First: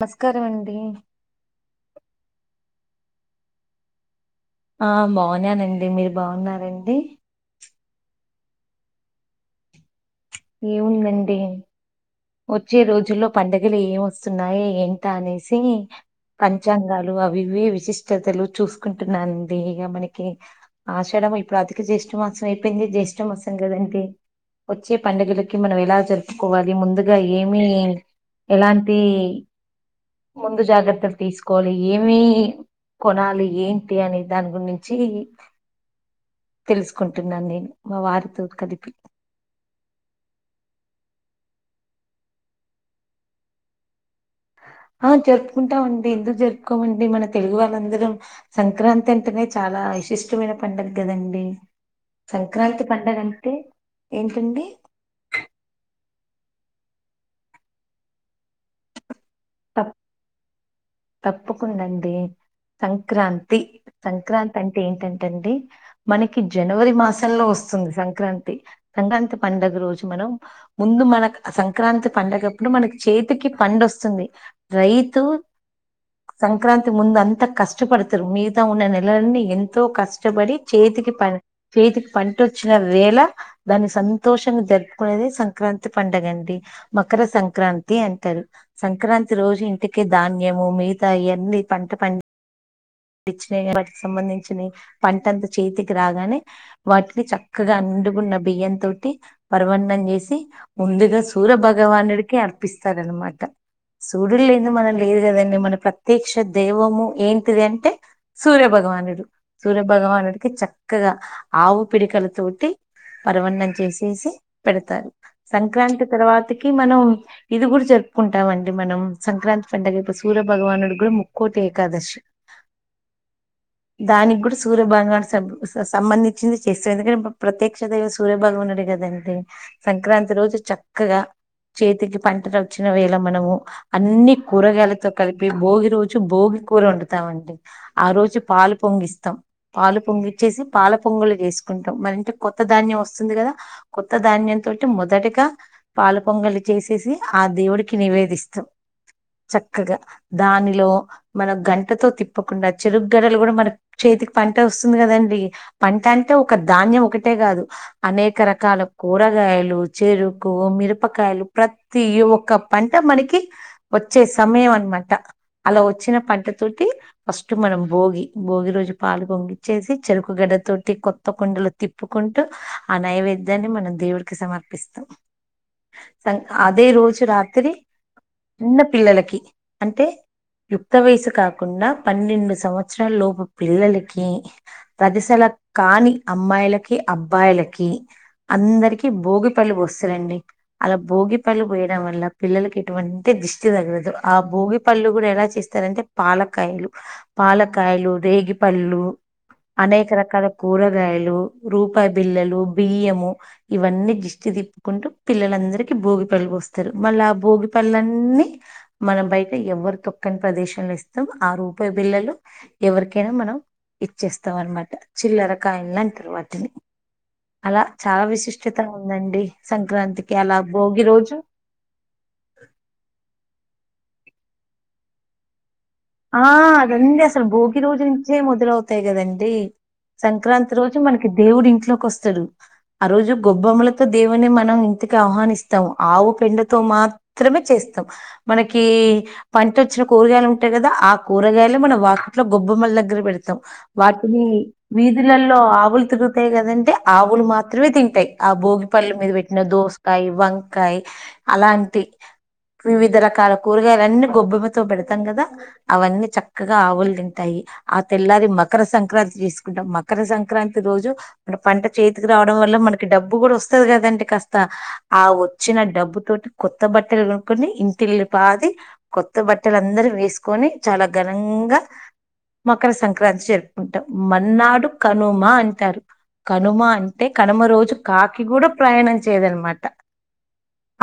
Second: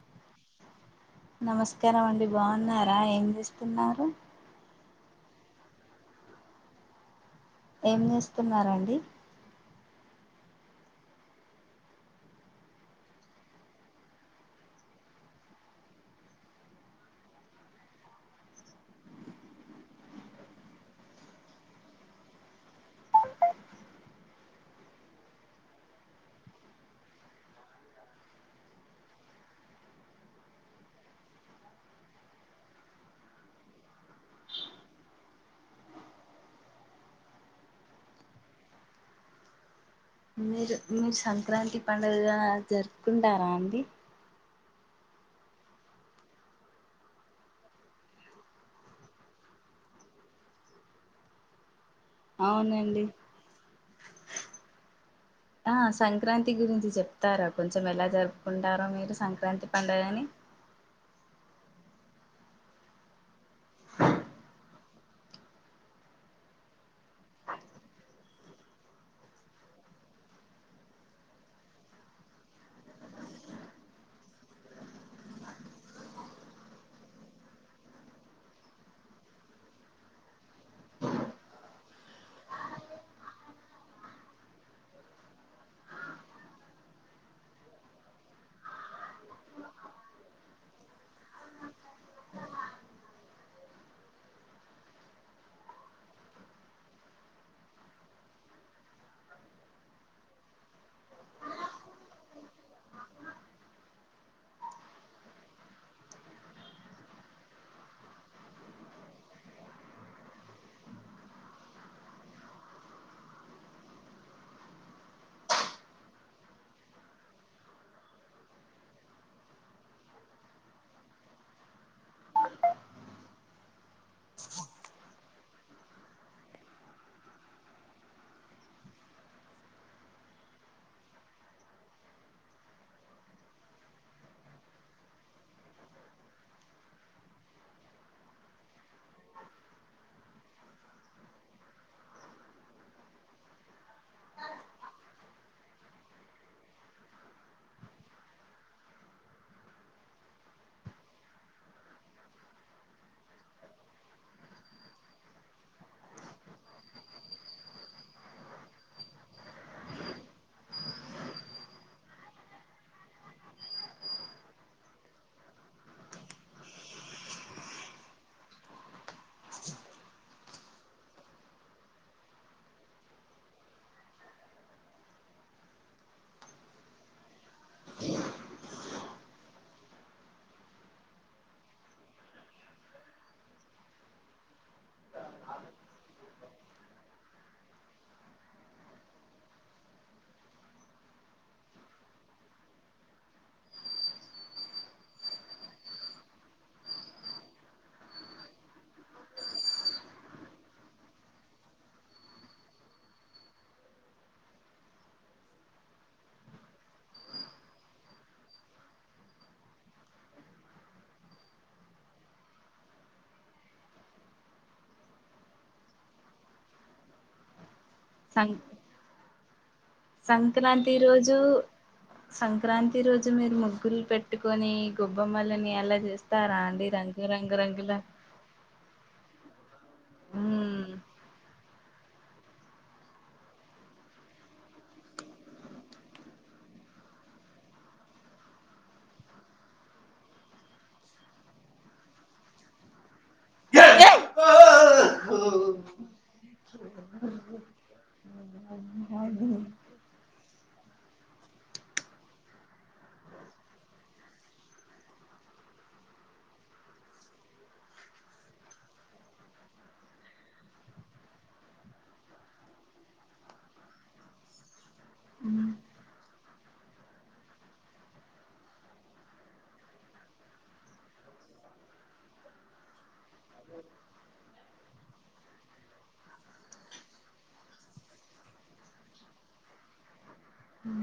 నమస్కారమండి నమస్కారం అండి బాగున్నారా ఏం చేస్తున్నారు ఆ బాగున్నానండి మీరు బాగున్నారండి ఏం చేస్తున్నరండి ఏముందండి వచ్చే రోజుల్లో పండుగలు ఏం వస్తున్నాయ ఎంట అనేసి పంచాంగాలు అవివి విశిష్టతలు చూసుకుంటున్నానండి ఇగ మనకి ఆషడం ఇప్పుడు అధిక జ్యేష్ఠ మాసం అయిపోయింది జ్యేఠ మాసం కదండి వచ్చే పండుగలకి మనం ఎలా జరుపుకోవాలి ముందుగా ఏమి ఎలాంటి ముందు జాగ్రత్తలు తీసుకోవాలి ఏమి కొనాలి ఏంటి అనే దాని గురించి తెలుసుకుంటున్నాను నేను మా వారితో కలిపి మీరు మీరు సంక్రాంతి పండుగ గన జరుపుకుంటారా అండి ఆ జరుపుకుంటామండి ఎందుకు జరుపుకోమండి మన తెలుగు వాళ్ళందరం సంక్రాంతి అంటేనే చాలా విశిష్టమైన పండగ కదండి సంక్రాంతి పండగ అంటే ఏంటండి ఆ సంక్రాంతి గురించి చెప్తారా కొంచెం ఎలా జరుపుకుంటారో మీరు సంక్రాంతి పండగని తప్పకుండాండి సంక్రాంతి సంక్రాంతి అంటే ఏంటంటండి మనకి జనవరి మాసంలో వస్తుంది సంక్రాంతి సంక్రాంతి పండుగ రోజు మనం ముందు మనకు సంక్రాంతి పండగప్పుడు మనకి చేతికి పండోస్తుంది రైతు అ సంక్రాంతి ముందు అంత కష్టపడతారు మిగతా ఉన్న నెలలన్నీ ఎంతో కష్టపడి చేతికి ప చేతికి పంట వచ్చిన వేళ దాన్ని సంతోషంగా జరుపుకునేది సంక్రాంతి పండుగ అండి మకర సంక్రాంతి అంటారు సంక్రాంతి ప్రతి రోజు ఇంటికి ధాన్యము మిగతా ఇవన్నీ పంట పండి తెచ్చిన వాటికి సంబంధించినవి పంటంత చేతికి రాగానే వాటిని చక్కగా నిండుగున్న బియ్యం తోటి పర్వన్నం చేసి ముందుగా సూర్యభగవానుడికి అర్పిస్తారనమాట సూరీడు లేంది మనం లేదు కదండి మన ప్రత్యక్ష దైవము ఏంటిదం టే సూర్యభగవానుడు సూర్యభగవానుడికి చక్కగా ఆవు పిడికలతోటి పర్వన్నం చేసేసి పెడతారు సంక్రాంతి తర్వాతకి మనం ఇది కూడా జరుపుకుంటాం అండి మనం సంక్రాంతి పండుగ కు సూర్యభగవానుడు కూడా ముక్కోటి ఏకాదశి దానికి కూడా సూర్యభగాన్ని సబ్ స సంబంధించింది చేస్తది ఎందుకంటే ప్రత్యక్ష దైవ సు సూర్యభగవానుడే కదండి సంక్రాంతి రోజు చక్కగా చేతికి పంటలు వచ్చిన వేళ మనము అన్ని కూరగాయలతో కలిపి భోగి రోజు భోగి కూర వండుతామండి ఆ రోజు పాలు పొంగిస్తాం పాలు పొంగిచ్చేసి పాల పొంగలు వేసుకుంటాం మన ఇంటికి కొత్త ధాన్యం వస్తుంది కదా కొత్త ధాన్యంతోటి మొదటిగా పాల పొంగలి చేసేసి ఆ దేవుడికి నివేదిస్తు చక్కగా దానిలో మనం గంటతో తిప్ తప్పకుండా చెరుకు గడలు కూడా మన చేతికి పంట వస్తుంది కదండి పంట అంటే ఒక ధాన్యం ఒకటే కాదు అనేక రకాల కూరగాయలు, చెరుకు, మిరపకాయలు ప్ర తీ ఒక్క పంట మనకి వచ్చే సమయం అనమాట. అలా వచ్చిన పంటతోటి ఇటు మనం భోగి, భోగి రోజు పాలు పొంగిచ్చేసి చెరుకుగడ తోటి కొత్త కుండలో తిప్పుకుంటూ ఆ నైవేద్యాన్ని మనం దేవుడికి సమర్పిస్తాం. సం అదే రోజు రాత్ తిరి చిన్న పిల్లలకి అంటే యుక్త వయసు కాకుండా పన్నెండు సంవత్సరాల లోపు పిల్లలకి ప్రదిశల కాని అమ్మాయిలకి అబ్బాయిలకి అందరికి భోగిపళ్ళు పోస్తారండి అలా భోగి పళ్ళు పోయడం వల్ల పిల్లలకి ఎటువంటి దృష్టి తగరదు. ఆ భోగి పళ్ళు కూడా ఎలా చేస్తారంటే పాలకాయలు పాలకాయలు, రేగి పళ్ళు అనేక రకాల కూరగాయలు, రూపాయి బిల్లలు, బియ్యము ఇవన్నీ దిష్టి తిప్పుకుంటూ పిల్లలందరికీ భోగి పళ్ళు పోస్తారు మళ్ళ ఆ భోగి పళ్ళన్నీ మనం బయట ఎవరు తొక్కని ప్రదేశం వేస్తూ ఆ రూపాయి బిల్లలు ఎవరికైనా మనం ఇచ్చేస్తాం అనమాట చిల్లరకాయిన్లు అంటారు వాటిని అలా చాలా విశిష్టత ఉందండి సంక్రాంతికి అలా భోగి రోజు సంక్రాంతి రోజు మీరు ముగ్గులు పెట్టుకొని గొబ్బమ్మలని ఎలా చేస్ ఆ అదండి అసలు భోగి రోజు నుంచే మొదలవుతాయి కదండి! సంక్రాంతి రోజు మన కి దేవుడు ఇంట్లోకి వస్తాడు ఆ రోజు గొబ్బమ్మలతో దేవున్నీ మనం ఇంటికి ఆహ్వానిస్తాము ఆవు పెండతో మాత్ త్రమే చేస్తాం మనకి పంట వచ్చిన కూరగాయలు ఉంటాయి కదా ఆ కూరగాయలే మనం వాకిట్లో గొబ్బమ్మల దగ్గర పెడతాం. ఏయ్! వాటిని వీధులలో ఆవులు తిరుగుతాయి కదంటె ఆవులు మాత్రమే తింటాయి ఆ భోగి పల్లు మీద పెట్టిన దోసకాయ, వంకాయ అలాంటి వివిధ రకాల కూరగాయలన్నీ గొబ్బెమ్మతో పెడతాం కదా అవన్నీ చక్కగా ఆవులు తింటాయి. ఆ తెల్లారి మకర సంక్రాంతి చేసుకుంటాం. మకర సంక్రాంతి రోజు, మన పంట చేతికి రావడం వల్ల మనకి డబ్బు కూడా వస్తది కదండి కాస్త ఆ వచ్చిన డబ్బు తోటి కొత్త బట్టలు కొనుకొని ఇంటిల్లు పాది కొత్త బట్టలు అందరూ వేసుకొని, చాలా ఘనంగా మకర సంక్రాంతి జరుపుకుంటాం. మన్నాడు కనుమ అంటారు కనుమ అంటే కనుమ రోజు కాకి కూడ ప్రయాణం చేయదనమాట.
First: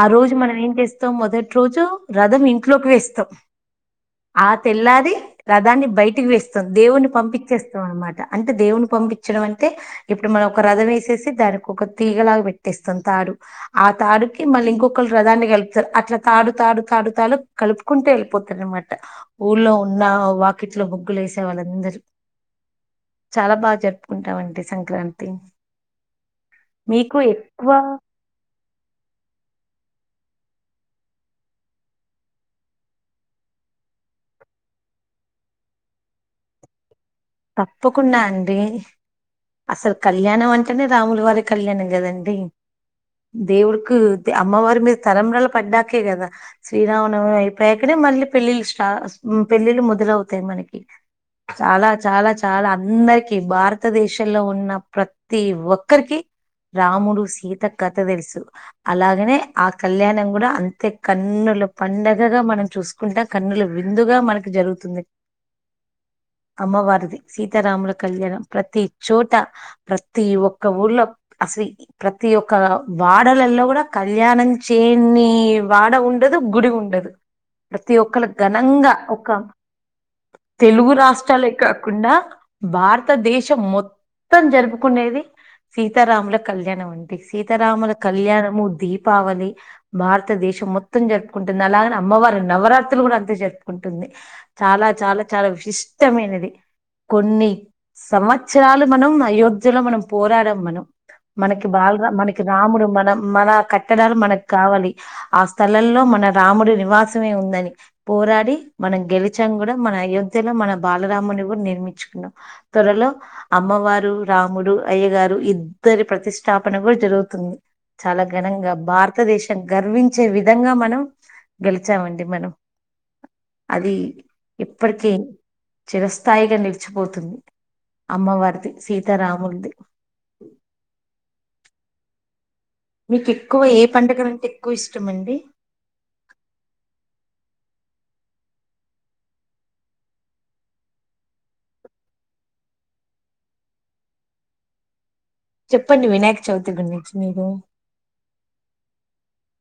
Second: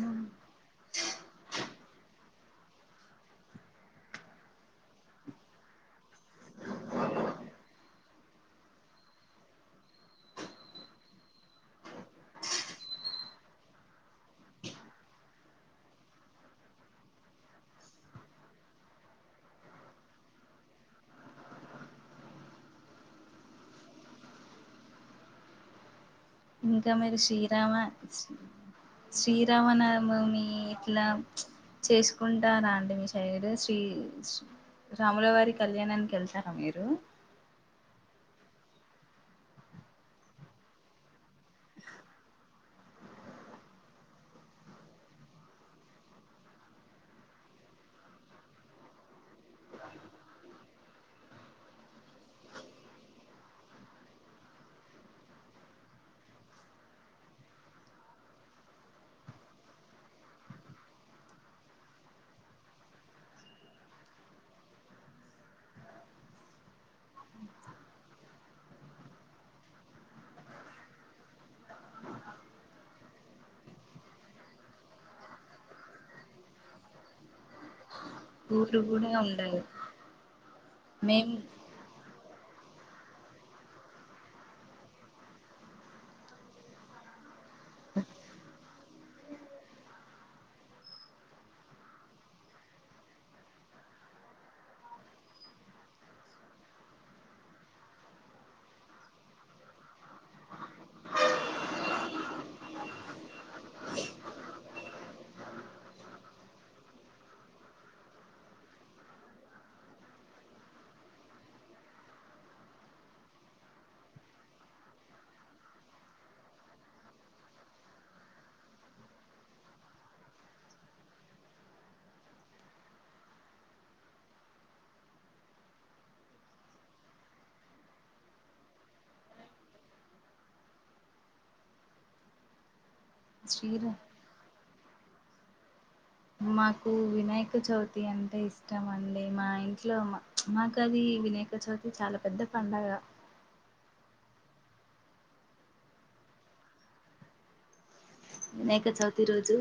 ఆ రోజు మనం ఏం చేస్తాం మొదటి రోజు రథం ఇంట్లోకి వేస్తాం ఆ తెల్లాది రథాన్ని బయటికి వేస్తాం దేవుని పంపించేస్తాం అనమాట అంటే దేవుని పంపించడం అంటే ఇప్పుడు మనం ఒక రథం వేసేసి దానికి ఒక తీగలాగా పెట్టేస్తాం తాడు ఆ తాడుకి మళ్ళీ ఇంకొకరు రథాన్ని కలుపుతారు అట్లా తాడు తాడు తాడు తాడు కలుపుకుంట వెళ్ళిపోతారునమాట ఊళ్లో ఉన్న వాకిట్లో ముగ్గులు వేసే వాళ్ళందరు చాలా బాగా జరుపుకుంటామండి సంక్రాంతి ఇంకా మీరు మీకు శ్రీరామ ఎక్కువ శ్రీరామనవమి ఇట్లా చేసుకుంటార అండి మీ సైడ్ శ్రీ శ్రీ రాములవారి కళ్యాణానికి వెళ్తారా మీరు తప్పకుండా అండి అసలు కళ్యాణం అంటేనే రాములు వారికి కళ్యాణం కదండి దేవుడికి అమ్మవారి మీరు తలంబ్రాలు పడ్డాకే కదా శ్రీరామనవమి అయిపోయాకడే మళ్ళీ పెళ్ళిలు స్టా ఉమ్మ్ పెళ్ళిలు మొదలవుతాయి మనకి చాలా చాలా చాలా అందరికి భారతదేశంలో ఉన్న ప్రతి ఒక్కరికి రాముడు సీత కథ తెలుసు అలాగనే ఆ కళ్యాణం కూడా అంతే కన్నుల పండగగా మనం చూసు కుండ కన్నులు విందుగా మనకి జరుగుతుంది అమ్మవారిది సీతారాముల కళ్యాణం ప్రతి చోట ప్రతి ఒక్క ఊర్లో అసలు ప్రతి ఒక్క వాడలలో కూడా కళ్యాణం చేయని వాడ ఉ డదు గుడి ఉండదు ప్రతి ఒక్కళ ఘనంగా ఒక తెలుగు రాష్ట్ర కాకుండా భారతదేశం మొత్తం జరుపుకునేది సీతారాముల కళ్యాణం అండి సీతారాముల కళ్యాణము దీపావళి భారతదేశం మొత్తం జరుపుకుంటుంది అలాగనే అమ్మవారి నవరాత్రులు కూడా అంతే జరుపుకుంటుంది చాలా చాలా చాలా విశిష్టమైనది కొన్ని సంవత్సరాలు మనం అయోధ్యలో మనం పోరాడాం మనం మనకి బాలరా మనకి రాముడు మన మన కట్టడాలు మనకి కావాలి ఆ స్థలంలో మన రాముడి నివాసమే ఉందని పోరాడి మనం గెలిచం కూడా మన అయోధ్యలో మన బాలరాముని కూడా నిర్మించుకున్నాం త్వరలో అమ్మవారు రాముడు అయ్య గారు ఇద్దరి ప్రతిష్టాపన కూడా జరుగుతుంది చాలా ఘనంగా భారతదేశం గర్వించే విధంగా మనం గెలిచామండి మనం అది ఇప్పటికీ చిరస్థాయిగా నిలిచిపోతుంది అమ్మవారిది సీతారాములది మీకు ఎక్కువ ఏ పండగలు అంటే ఎక్కువ ఇష్టం అండి మాకు వినాయక చవితి అంటే ఇష్టం అండి మా ఇంట్లో మా మాకాది వినాయక చవితి చాలా పెద్ద పండగ చెప్పండి వినాయక చవితి గురించి మీరు వినాక చవితి రోజు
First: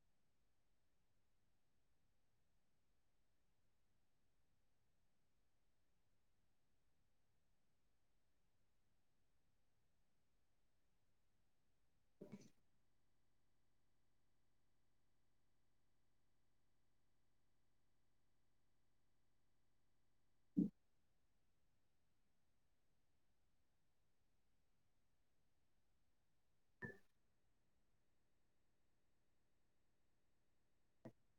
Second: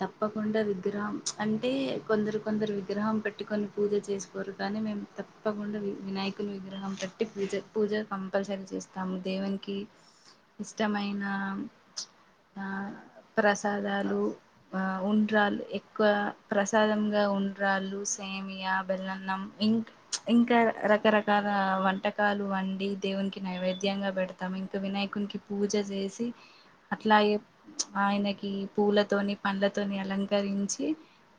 తప్పకుండా విగ్రహం అంటే కొందరు కొందరు విగ్రహం పె ట్టుకొని పూజ చేసుకోరు కానీ మేము తప్పకుండా వినాయకుని విగ్రహం పెట్టీ పూజ పూజ కంపల్సరీ చేస్తాము దేవునికి ఇష్టమైన ఆ ప్రసాదాలు ఆ ఉండ్రాలు ఎక్కువ ప్రసాదంగా ఉండ్రాళ్లు సేమియా బెల్లన్నం ఇంక ఇంకా రకరకాల వంటకాలు వండి దేవునికి నైవేద్యంగా పెడతాం ఇంకా వినాయకునికి పూజ చేసి అట్లా ఎప్ ఆయనకి పూలతోని పండ్లతోని అలంకరించి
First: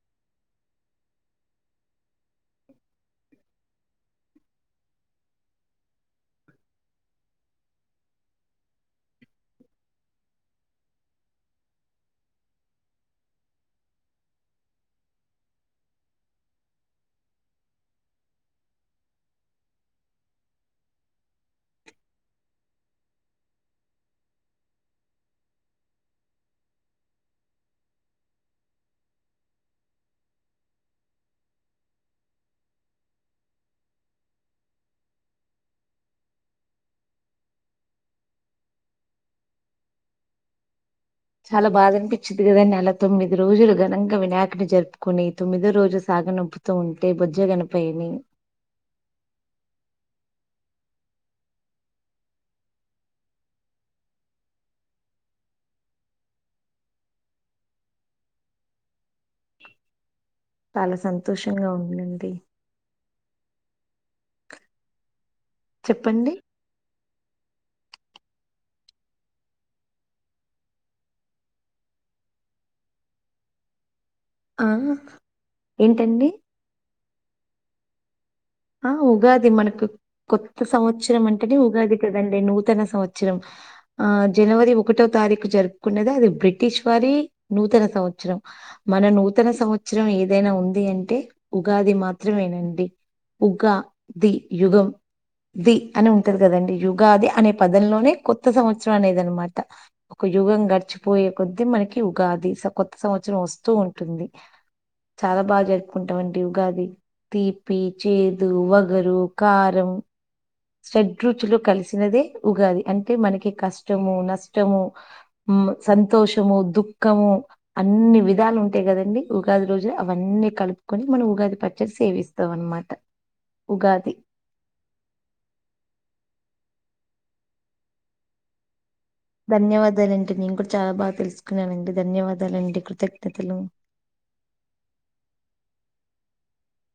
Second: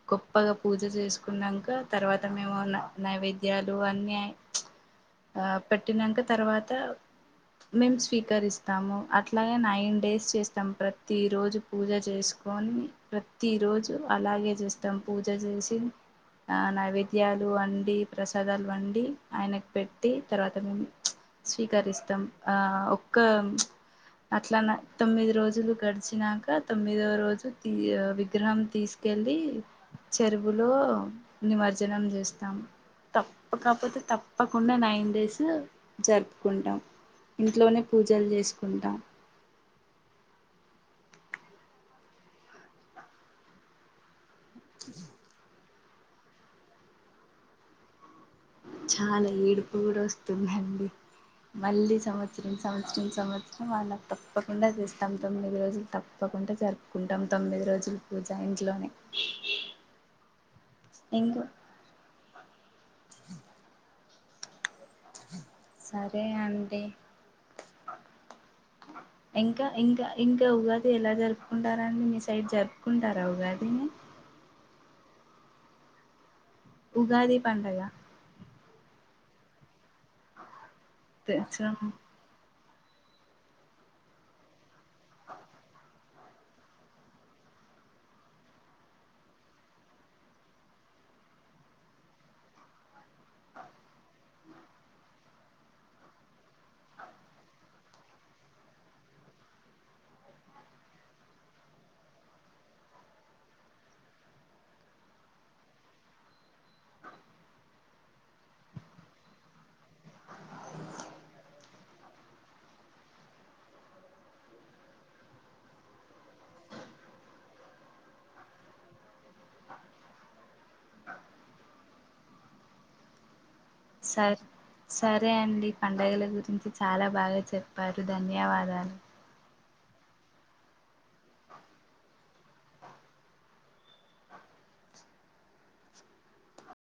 గొప్పగా పూజ చేసుకున్నాక తర్వాత మేము న నైవేద్యాలు అన్నీ ఆ పెట్టినాక తర్వాత మేము స్వీకరిస్తాము అట్లాగే నైన్ డేస్ చేస్తాం ప్రతి ప్రతిరోజు పూజ చేసుకని ప్రతిరోజు అలాగే చేస్తాం పూజ చేసి ఆ నైవేద్యాలు వండి ప్రసాదాలు వండి ఆయనకు పెట్టి తర్వాత మేము స్వీకరిస్తాం ఆ ఒక్క ప్చ్ అట్లానా తొమ్మిది రోజులు గ వచ్చినాక తొమ్మిదవ రోజు తీ విగ్రహం తీసుకెలి చెరువులో నిమజ్జనం చేస్తాం తప్పక కపోతే తప్పకుండా నైన్ డేస్ జరుపుకుంటాం ఇంట్లోనే పూజలు చేసుకుంటా చాలా బాధ అనిపించిది కదండి అలా తొమ్మిది రోజులు ఘనంగా వినాయకుని జరుపుకుని తొమ్మిదో రోజు సాగ నొంపుతూ ఉంటే బొజ్జగనపయ్యని చాలా ఏడుపు కూడ వస్తుందండి మళ్ళీ సంవత్సరం సంవత్సరం సంవత్సరం వాళ్ళకు తప్పకుండా చేస్తాం తొమ్మిది రోజులు తప్ తప్పకుండా జరుపుకుంటాం తొమ్మిది రోజులు పూజా ఇంట్లోనే చాలా సంతోషంగా ఉందండి సరే చెప్పండి అండి ఇంకా ఇంకా ఇంకా ఉగాది ఎలా జరుపుకుంటారా అండి మీ సైడ్ జరుపుకుంటారా ఉగాది ఆ ఏంటండి ఉగాది పండగ ఆ ఉగాది మనకు కొత్త సంవత్సరం అంటేనే ఉగాది కదా అండి నూతన సంవత్సరం ఆ జనవరి ఒకటో తారీఖు జరుపుకున్నది అది బ్రి బ్రిటిష్ వారి నూతన సంవత్సరం మన నూతన సంవత్సరం ఏదైనా ఉంది అంటే ఉగాది మాత్రమేనండి ఉగ్గా ది యుగం ది అని ఉంటది కదండి ఉగాది అనే పదంలోనే కొత్త సంవత్సరం అనేది అనమాట ఒక యుగం గడిచిపోయే కొద్ది మనకి ఉగాది స కొత్త సంవత్సరం వస్తూ ఉంటుంది చాలా బాగా జరుపుకుంటాం అండి ఉగాది తీపి చేదు వగరు కారం ఇన్ఆడియోబుల్ షెడ్ రుచులు కలిసినదే ఉగాది అంటే మనకి కష్టము నష్టము ఉమ్ సంతోషము దుఃఖము అన్ని విధాలు ఉంటాయి కదండి ఉగాది రోజు అవన్నీ కలుపుకొని మనం ఉగాది పచ్చడి సేవిస్తాం అన్నమాట ఉగాది సర్ సరే అండి పండుగల గురించి చాలా బాగా చెప్పారు ధన్యవాదాలు ధన్యవాదాలు అండి మేం కూడ చాలా బాగ తెలుసుకున్నామండి ధన్యవాదాలండి కృతజ్ఞతలు